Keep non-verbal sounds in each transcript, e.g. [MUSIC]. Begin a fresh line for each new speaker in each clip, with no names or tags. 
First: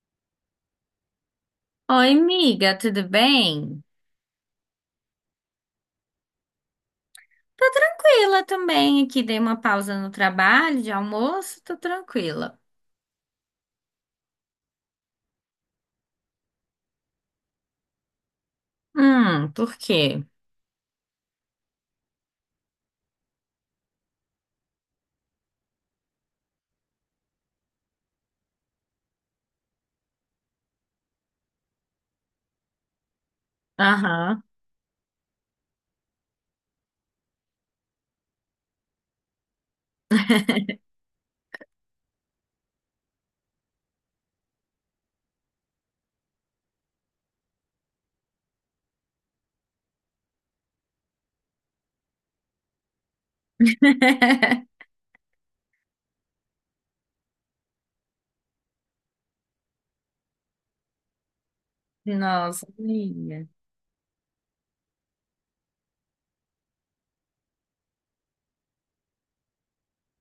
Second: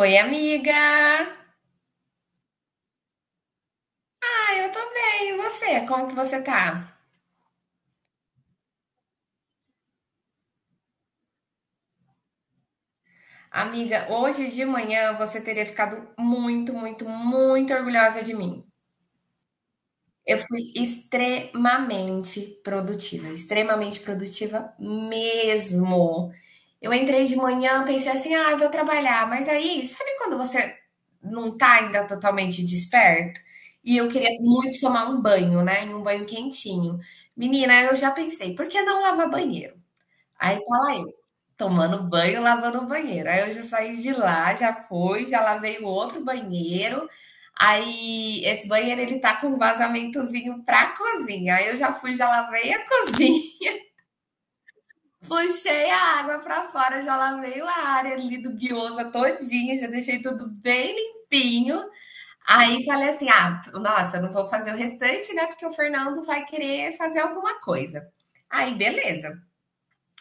Oi, amiga!
Oi, amiga, tudo bem?
Ah, eu tô bem, e você? Como que você tá?
Tô tranquila também aqui, dei uma pausa no trabalho de almoço, tô tranquila.
Amiga, hoje de manhã você teria ficado muito, muito, muito orgulhosa de mim.
Por quê?
Eu fui extremamente produtiva mesmo. Eu entrei de manhã, pensei assim, ah, eu vou trabalhar, mas aí, sabe quando você não tá ainda totalmente desperto? E eu queria
Aham.
muito tomar um banho, né? E um banho quentinho. Menina, eu já pensei, por que não lavar banheiro? Aí tá lá tomando banho, lavando o banheiro. Aí eu já saí de lá, já fui, já lavei o outro banheiro. Aí esse banheiro ele tá com um vazamentozinho pra cozinha. Aí eu já fui, já lavei a cozinha.
[LAUGHS]
[LAUGHS] Puxei a água pra fora, já lavei a área ali do guiosa todinha, já deixei tudo bem limpinho.
Nossa,
Aí falei assim:
amiga.
"Ah, nossa, eu não vou fazer o restante, né? Porque o Fernando vai querer fazer alguma coisa". Aí beleza.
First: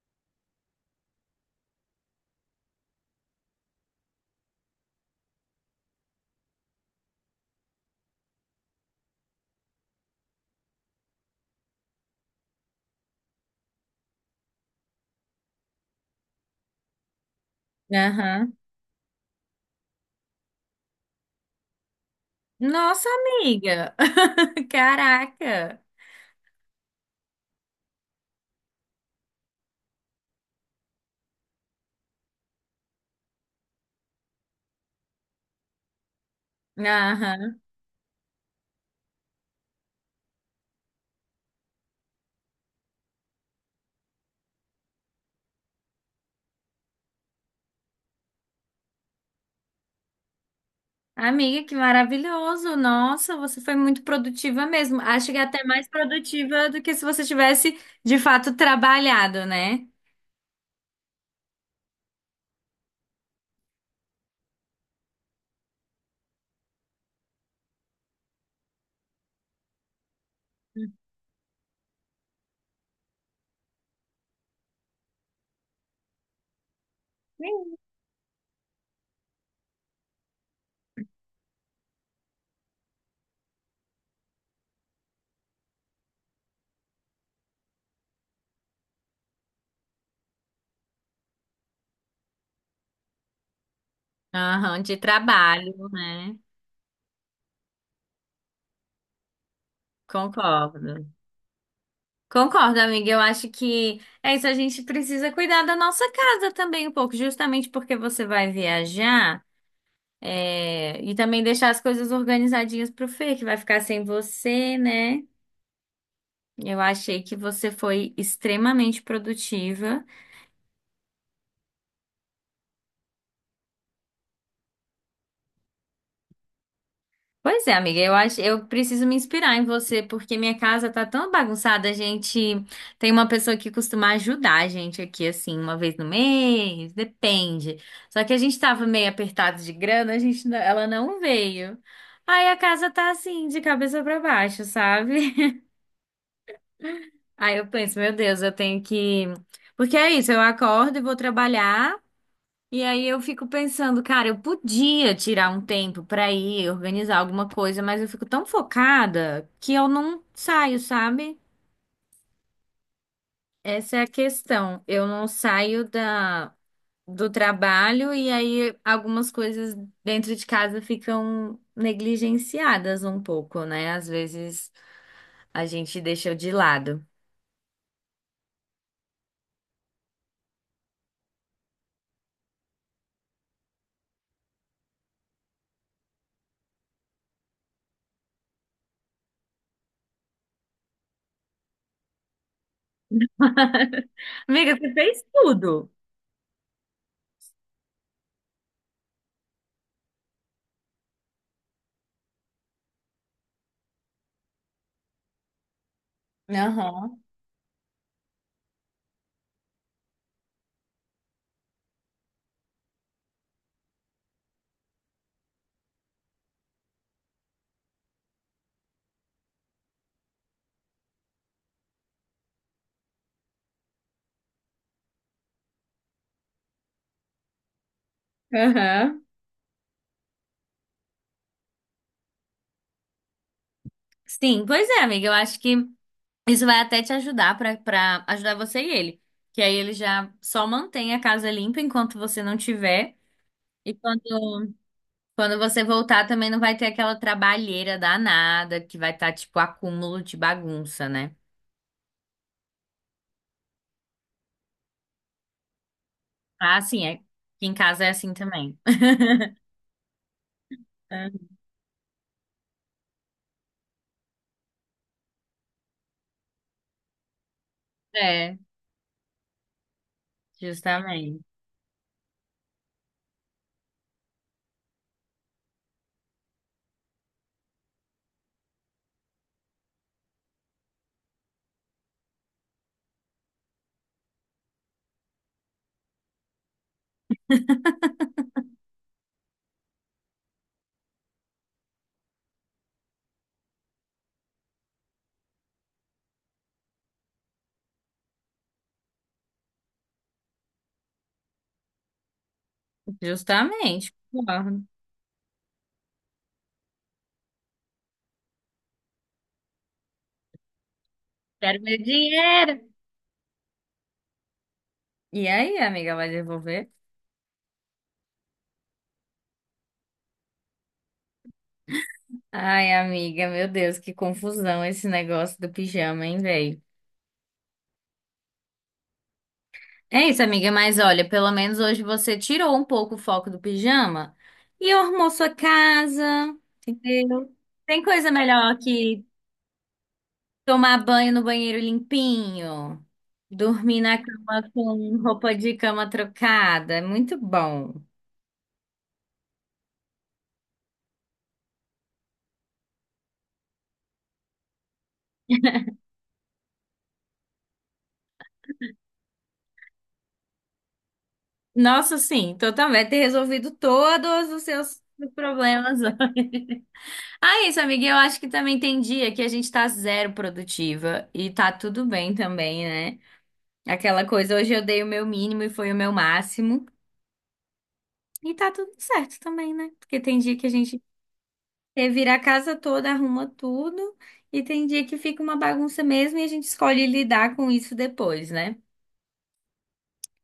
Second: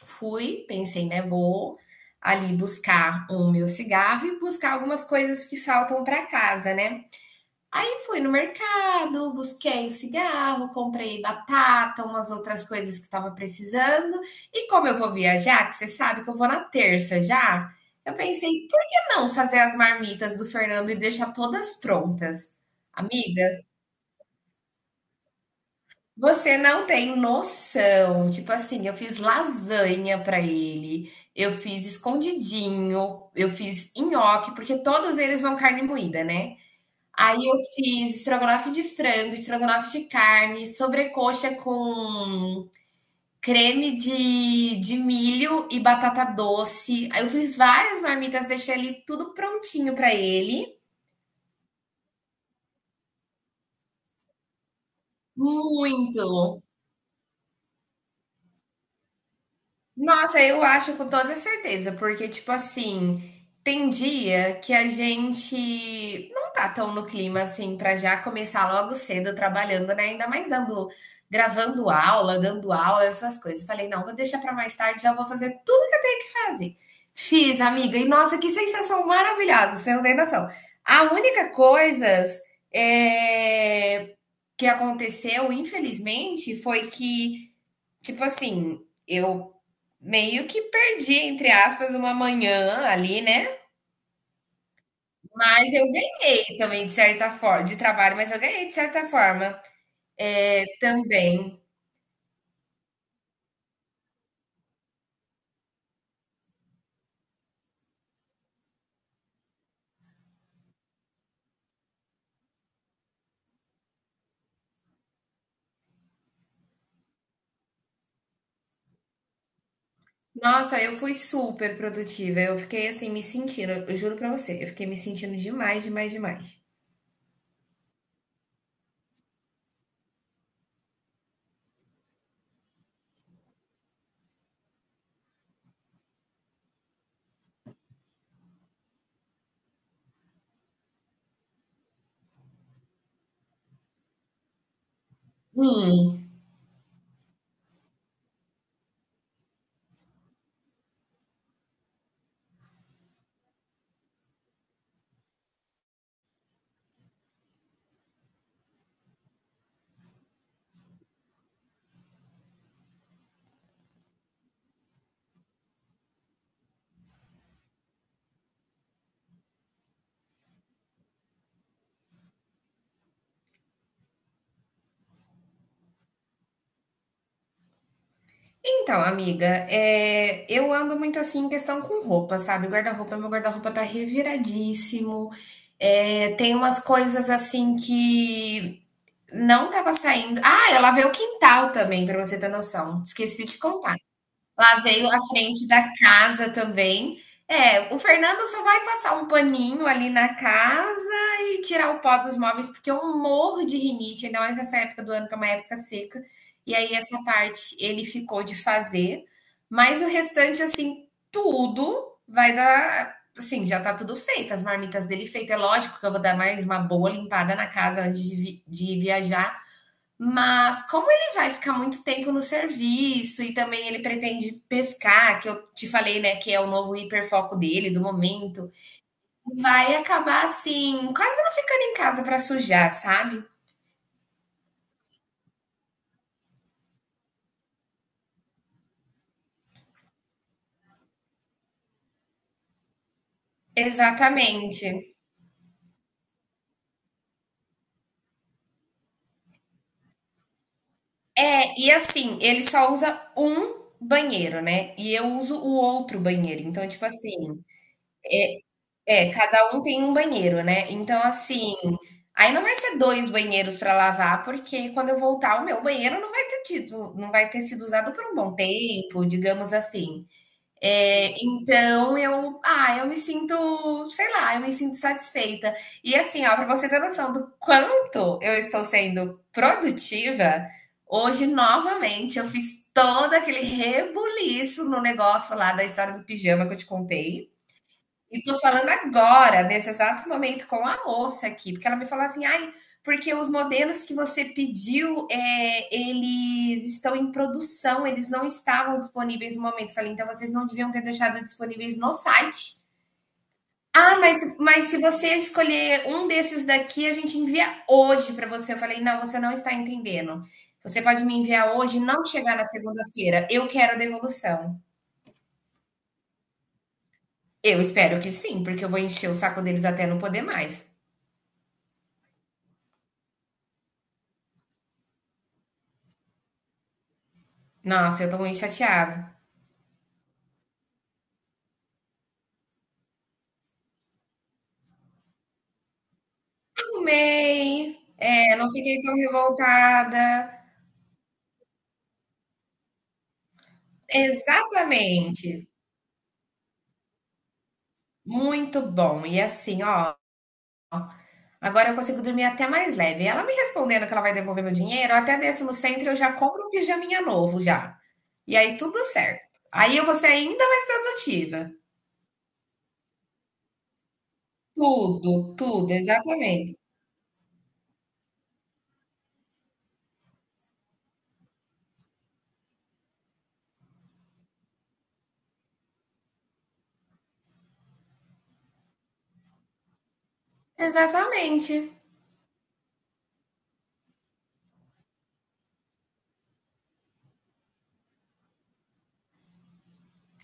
Fui, pensei, né, vou ali buscar o meu cigarro e buscar algumas coisas que faltam para casa, né? Aí fui no mercado, busquei o cigarro, comprei batata, umas outras coisas que estava precisando. E como eu vou viajar, que você sabe que eu vou na terça já, eu pensei,
Aham.
por que não fazer as marmitas do Fernando e deixar todas prontas?
Nossa,
Amiga,
amiga. [LAUGHS] Caraca.
você não tem noção. Tipo assim, eu fiz lasanha pra ele, eu fiz escondidinho, eu fiz nhoque, porque todos eles vão carne moída, né. Aí eu
Aham.
fiz estrogonofe de frango, estrogonofe de carne, sobrecoxa com creme de milho e batata doce. Aí eu fiz várias marmitas, deixei ali tudo prontinho pra ele.
Amiga, que maravilhoso. Nossa, você foi muito produtiva mesmo. Acho que é até mais
Muito.
produtiva do que se você tivesse de fato trabalhado, né?
Nossa, eu acho com toda certeza, porque, tipo assim, tem dia que a gente não tá tão no clima assim pra já começar logo cedo trabalhando, né? Ainda mais dando, gravando aula, dando aula, essas coisas. Falei, não, vou deixar pra mais tarde, já vou fazer tudo que eu tenho que fazer. Fiz, amiga, e nossa, que sensação maravilhosa, você não tem noção. A única coisa é, que aconteceu, infelizmente, foi que, tipo assim, eu meio que perdi, entre aspas, uma manhã ali, né,
Aham, de
mas
trabalho,
eu
né?
ganhei também de certa forma de trabalho, mas eu ganhei de certa forma
Concordo.
também.
Concordo, amiga. Eu acho que é isso. A gente precisa cuidar da nossa casa também um pouco, justamente porque você vai viajar, é, e também deixar as coisas organizadinhas pro Fê, que vai ficar sem você, né? Eu achei que você foi extremamente produtiva.
Nossa, eu fui super produtiva, eu fiquei, assim, me sentindo, eu juro pra você, eu fiquei me sentindo demais, demais, demais.
Pois é, amiga, eu acho, eu preciso me inspirar em você, porque minha casa tá tão bagunçada, a gente tem uma pessoa que costuma ajudar a gente aqui, assim, uma vez no mês, depende. Só que a gente tava meio apertado de grana, a gente, ela não veio. Aí a casa tá assim, de cabeça pra baixo, sabe?
Hum.
[LAUGHS] Aí eu penso, meu Deus, eu tenho que. Porque é isso, eu acordo e vou trabalhar. E aí eu fico pensando, cara, eu podia tirar um tempo pra ir organizar alguma coisa, mas eu fico tão focada que eu não saio, sabe? Essa é a questão. Eu não saio da do trabalho e aí algumas coisas dentro de casa ficam negligenciadas um pouco, né? Às vezes a gente deixa de lado.
Então, amiga, eu ando muito, assim, em questão com roupa, sabe, guarda-roupa meu guarda-roupa tá reviradíssimo, tem umas coisas, assim, que não estava saindo. Ah, eu lavei o quintal também, para você ter noção, esqueci de contar.
Amiga, você
Lavei a
fez
frente
tudo.
da casa também. É, o Fernando só vai passar um paninho ali na casa e tirar o pó dos móveis, porque eu morro de rinite, ainda mais nessa época do ano, que é uma época seca. E aí
Aham.
essa parte ele ficou de fazer, mas o restante, assim, tudo vai dar assim, já tá tudo feito, as marmitas dele feita. É lógico que eu vou dar mais uma boa limpada na casa antes de vi de viajar, mas como ele vai ficar muito tempo no serviço e também ele pretende pescar, que eu te falei, né, que é o novo hiperfoco dele do momento,
Aham.
vai acabar assim, quase não ficando em casa para sujar, sabe?
Sim, pois é, amiga. Eu acho que isso vai até te ajudar pra para ajudar você e ele. Que aí ele já só mantém a casa limpa enquanto você não tiver. E quando,
Exatamente.
quando você voltar também não vai ter aquela trabalheira danada que vai estar tipo acúmulo de bagunça, né?
É, e assim, ele só usa um banheiro, né? E eu uso o outro banheiro.
Ah,
Então, tipo
sim, é. Aqui
assim,
em casa é assim também.
é, cada um tem um banheiro, né. Então,
[LAUGHS]
assim, aí não vai ser 2 banheiros para lavar, porque quando eu voltar o meu banheiro não vai ter sido usado por um bom
É,
tempo, digamos assim.
justamente.
Então eu me sinto, sei lá, eu me sinto satisfeita. E assim, ó, para você ter noção do quanto eu estou sendo produtiva, hoje novamente eu fiz todo aquele rebuliço no negócio lá da história do pijama que eu te contei. E tô falando agora, nesse exato momento, com a moça aqui, porque ela me falou assim, ai, porque os modelos que você pediu, é, eles estão em produção, eles não estavam disponíveis no momento. Falei, então vocês não deviam ter deixado disponíveis no site.
Justamente.
Ah,
concordo.
mas se você escolher um desses daqui, a gente envia hoje para você. Eu falei, não, você não está entendendo. Você pode me enviar
Quero meu
hoje e não chegar na
dinheiro.
segunda-feira. Eu quero a devolução.
E aí, amiga, vai devolver?
Eu espero que sim, porque eu vou encher o saco deles até não poder mais.
Ai, amiga, meu Deus, que confusão esse negócio do pijama, hein, velho?
Nossa, eu tô muito chateada.
É isso, amiga, mas olha, pelo menos hoje você tirou um pouco o foco do pijama e arrumou sua casa, entendeu?
Arrumei,
Tem coisa
não
melhor
fiquei tão
que
revoltada.
tomar banho no banheiro limpinho, dormir na cama com
Exatamente,
roupa de cama trocada, é muito bom.
muito bom. E assim, ó, agora eu consigo dormir até mais leve. Ela me respondendo que ela vai devolver meu dinheiro, eu até desço no Centro e eu já compro um pijaminha novo já. E aí tudo certo. Aí eu vou ser ainda mais produtiva.
Nossa, sim, então também ter resolvido todos os seus
Tudo, tudo,
problemas. [LAUGHS]
exatamente.
Ah, isso, amiga, eu acho que também tem dia que a gente tá zero produtiva e tá tudo bem também, né? Aquela coisa, hoje eu dei o meu mínimo e foi o meu máximo. E tá tudo certo também, né? Porque tem dia que a gente
Exatamente.
revira a casa toda, arruma tudo, e tem dia que fica uma bagunça mesmo e a gente escolhe lidar com isso depois, né?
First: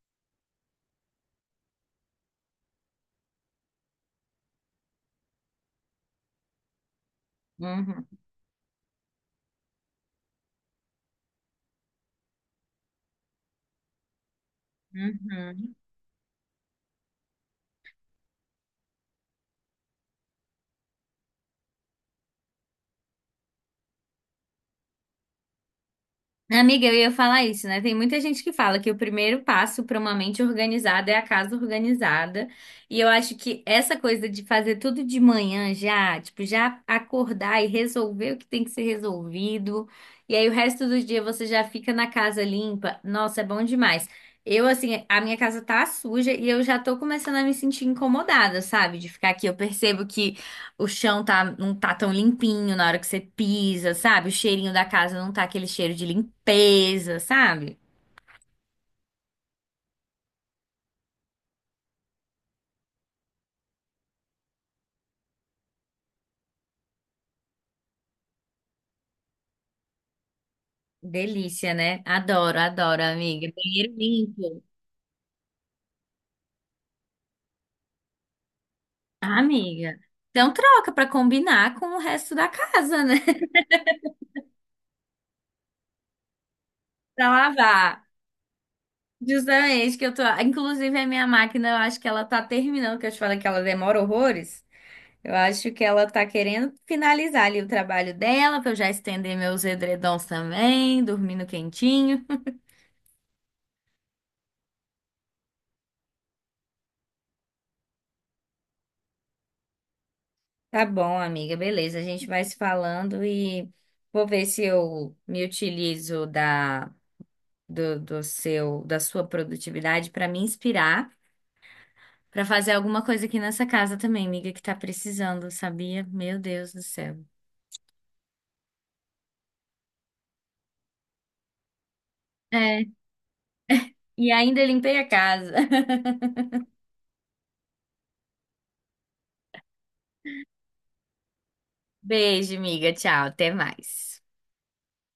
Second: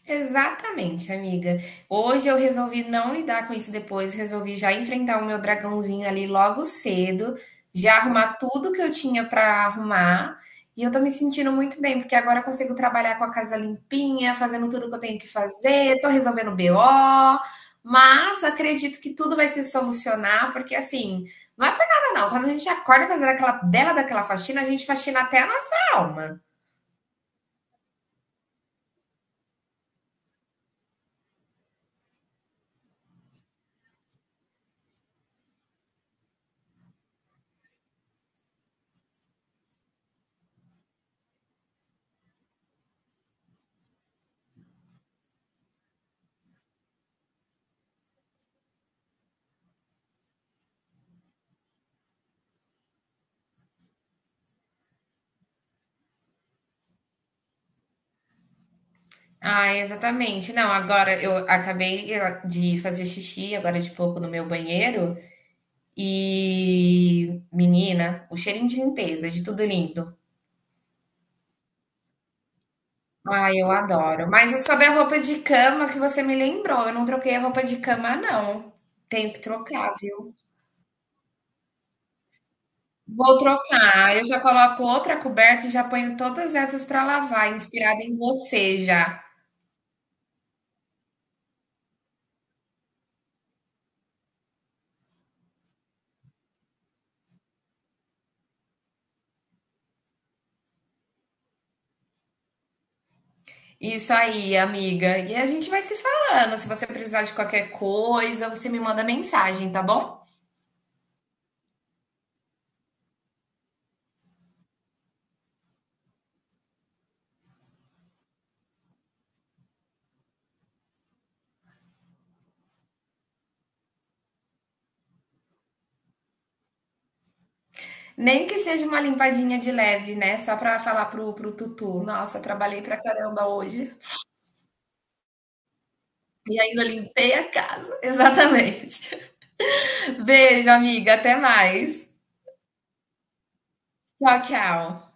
Exatamente, amiga. Hoje eu resolvi não lidar com isso depois, resolvi já enfrentar o meu dragãozinho ali logo cedo, já
Uhum,
arrumar tudo que eu tinha para arrumar. E eu tô me sentindo muito bem, porque agora eu consigo trabalhar com a casa limpinha, fazendo tudo que eu tenho que
uhum.
fazer, tô resolvendo BO, mas acredito que tudo vai se solucionar, porque assim, não é por nada não. Quando a gente acorda fazendo aquela bela daquela faxina, a gente faxina até a nossa alma.
Amiga, eu ia falar isso, né? Tem muita gente que fala que o primeiro passo para uma mente organizada é a casa organizada. E eu acho que essa coisa de fazer tudo de manhã já, tipo, já acordar e resolver o que tem que ser resolvido. E aí o resto do dia você já fica na casa limpa. Nossa, é bom demais. Eu, assim, a minha casa tá suja e eu já tô começando a me sentir incomodada, sabe? De ficar aqui. Eu percebo que. O chão tá, não tá tão limpinho na hora que você pisa, sabe? O cheirinho da casa não tá aquele cheiro de limpeza, sabe?
Ah, exatamente. Não, agora eu acabei, de fazer xixi agora de pouco no meu banheiro e, menina, o cheirinho de limpeza, de tudo lindo.
Delícia, né? Adoro, adoro, amiga.
Ah, eu
Banheiro
adoro. Mas é
limpo.
sobre a roupa de cama que você me lembrou. Eu não troquei a roupa de cama, não. Tenho
Ah,
que trocar,
amiga.
viu?
Então troca pra combinar com o resto da casa, né?
Vou
[LAUGHS]
trocar. Eu já coloco outra coberta e já ponho todas essas para
Pra
lavar,
lavar.
inspirada em você já.
Justamente que eu tô. Inclusive, a minha máquina, eu acho que ela tá terminando, que eu te falei que ela demora horrores. Eu acho que ela tá querendo finalizar ali o trabalho dela, pra eu já estender meus edredons também, dormindo quentinho.
Isso aí, amiga. E a gente vai se falando. Se você precisar de qualquer coisa, você me manda mensagem, tá bom?
Tá bom, amiga, beleza. A gente vai se falando e vou ver se eu me utilizo da do, do seu da sua produtividade para me inspirar para fazer alguma coisa aqui nessa casa também, amiga, que tá precisando, sabia? Meu Deus do céu.
Nem que seja uma limpadinha de leve, né? Só pra falar pro Tutu. Nossa, trabalhei
É,
pra caramba hoje
e ainda limpei a casa. [LAUGHS]
e ainda limpei a casa. [LAUGHS] Exatamente. Beijo, amiga. Até mais.
Beijo, amiga. Tchau, até mais.
Tchau, tchau.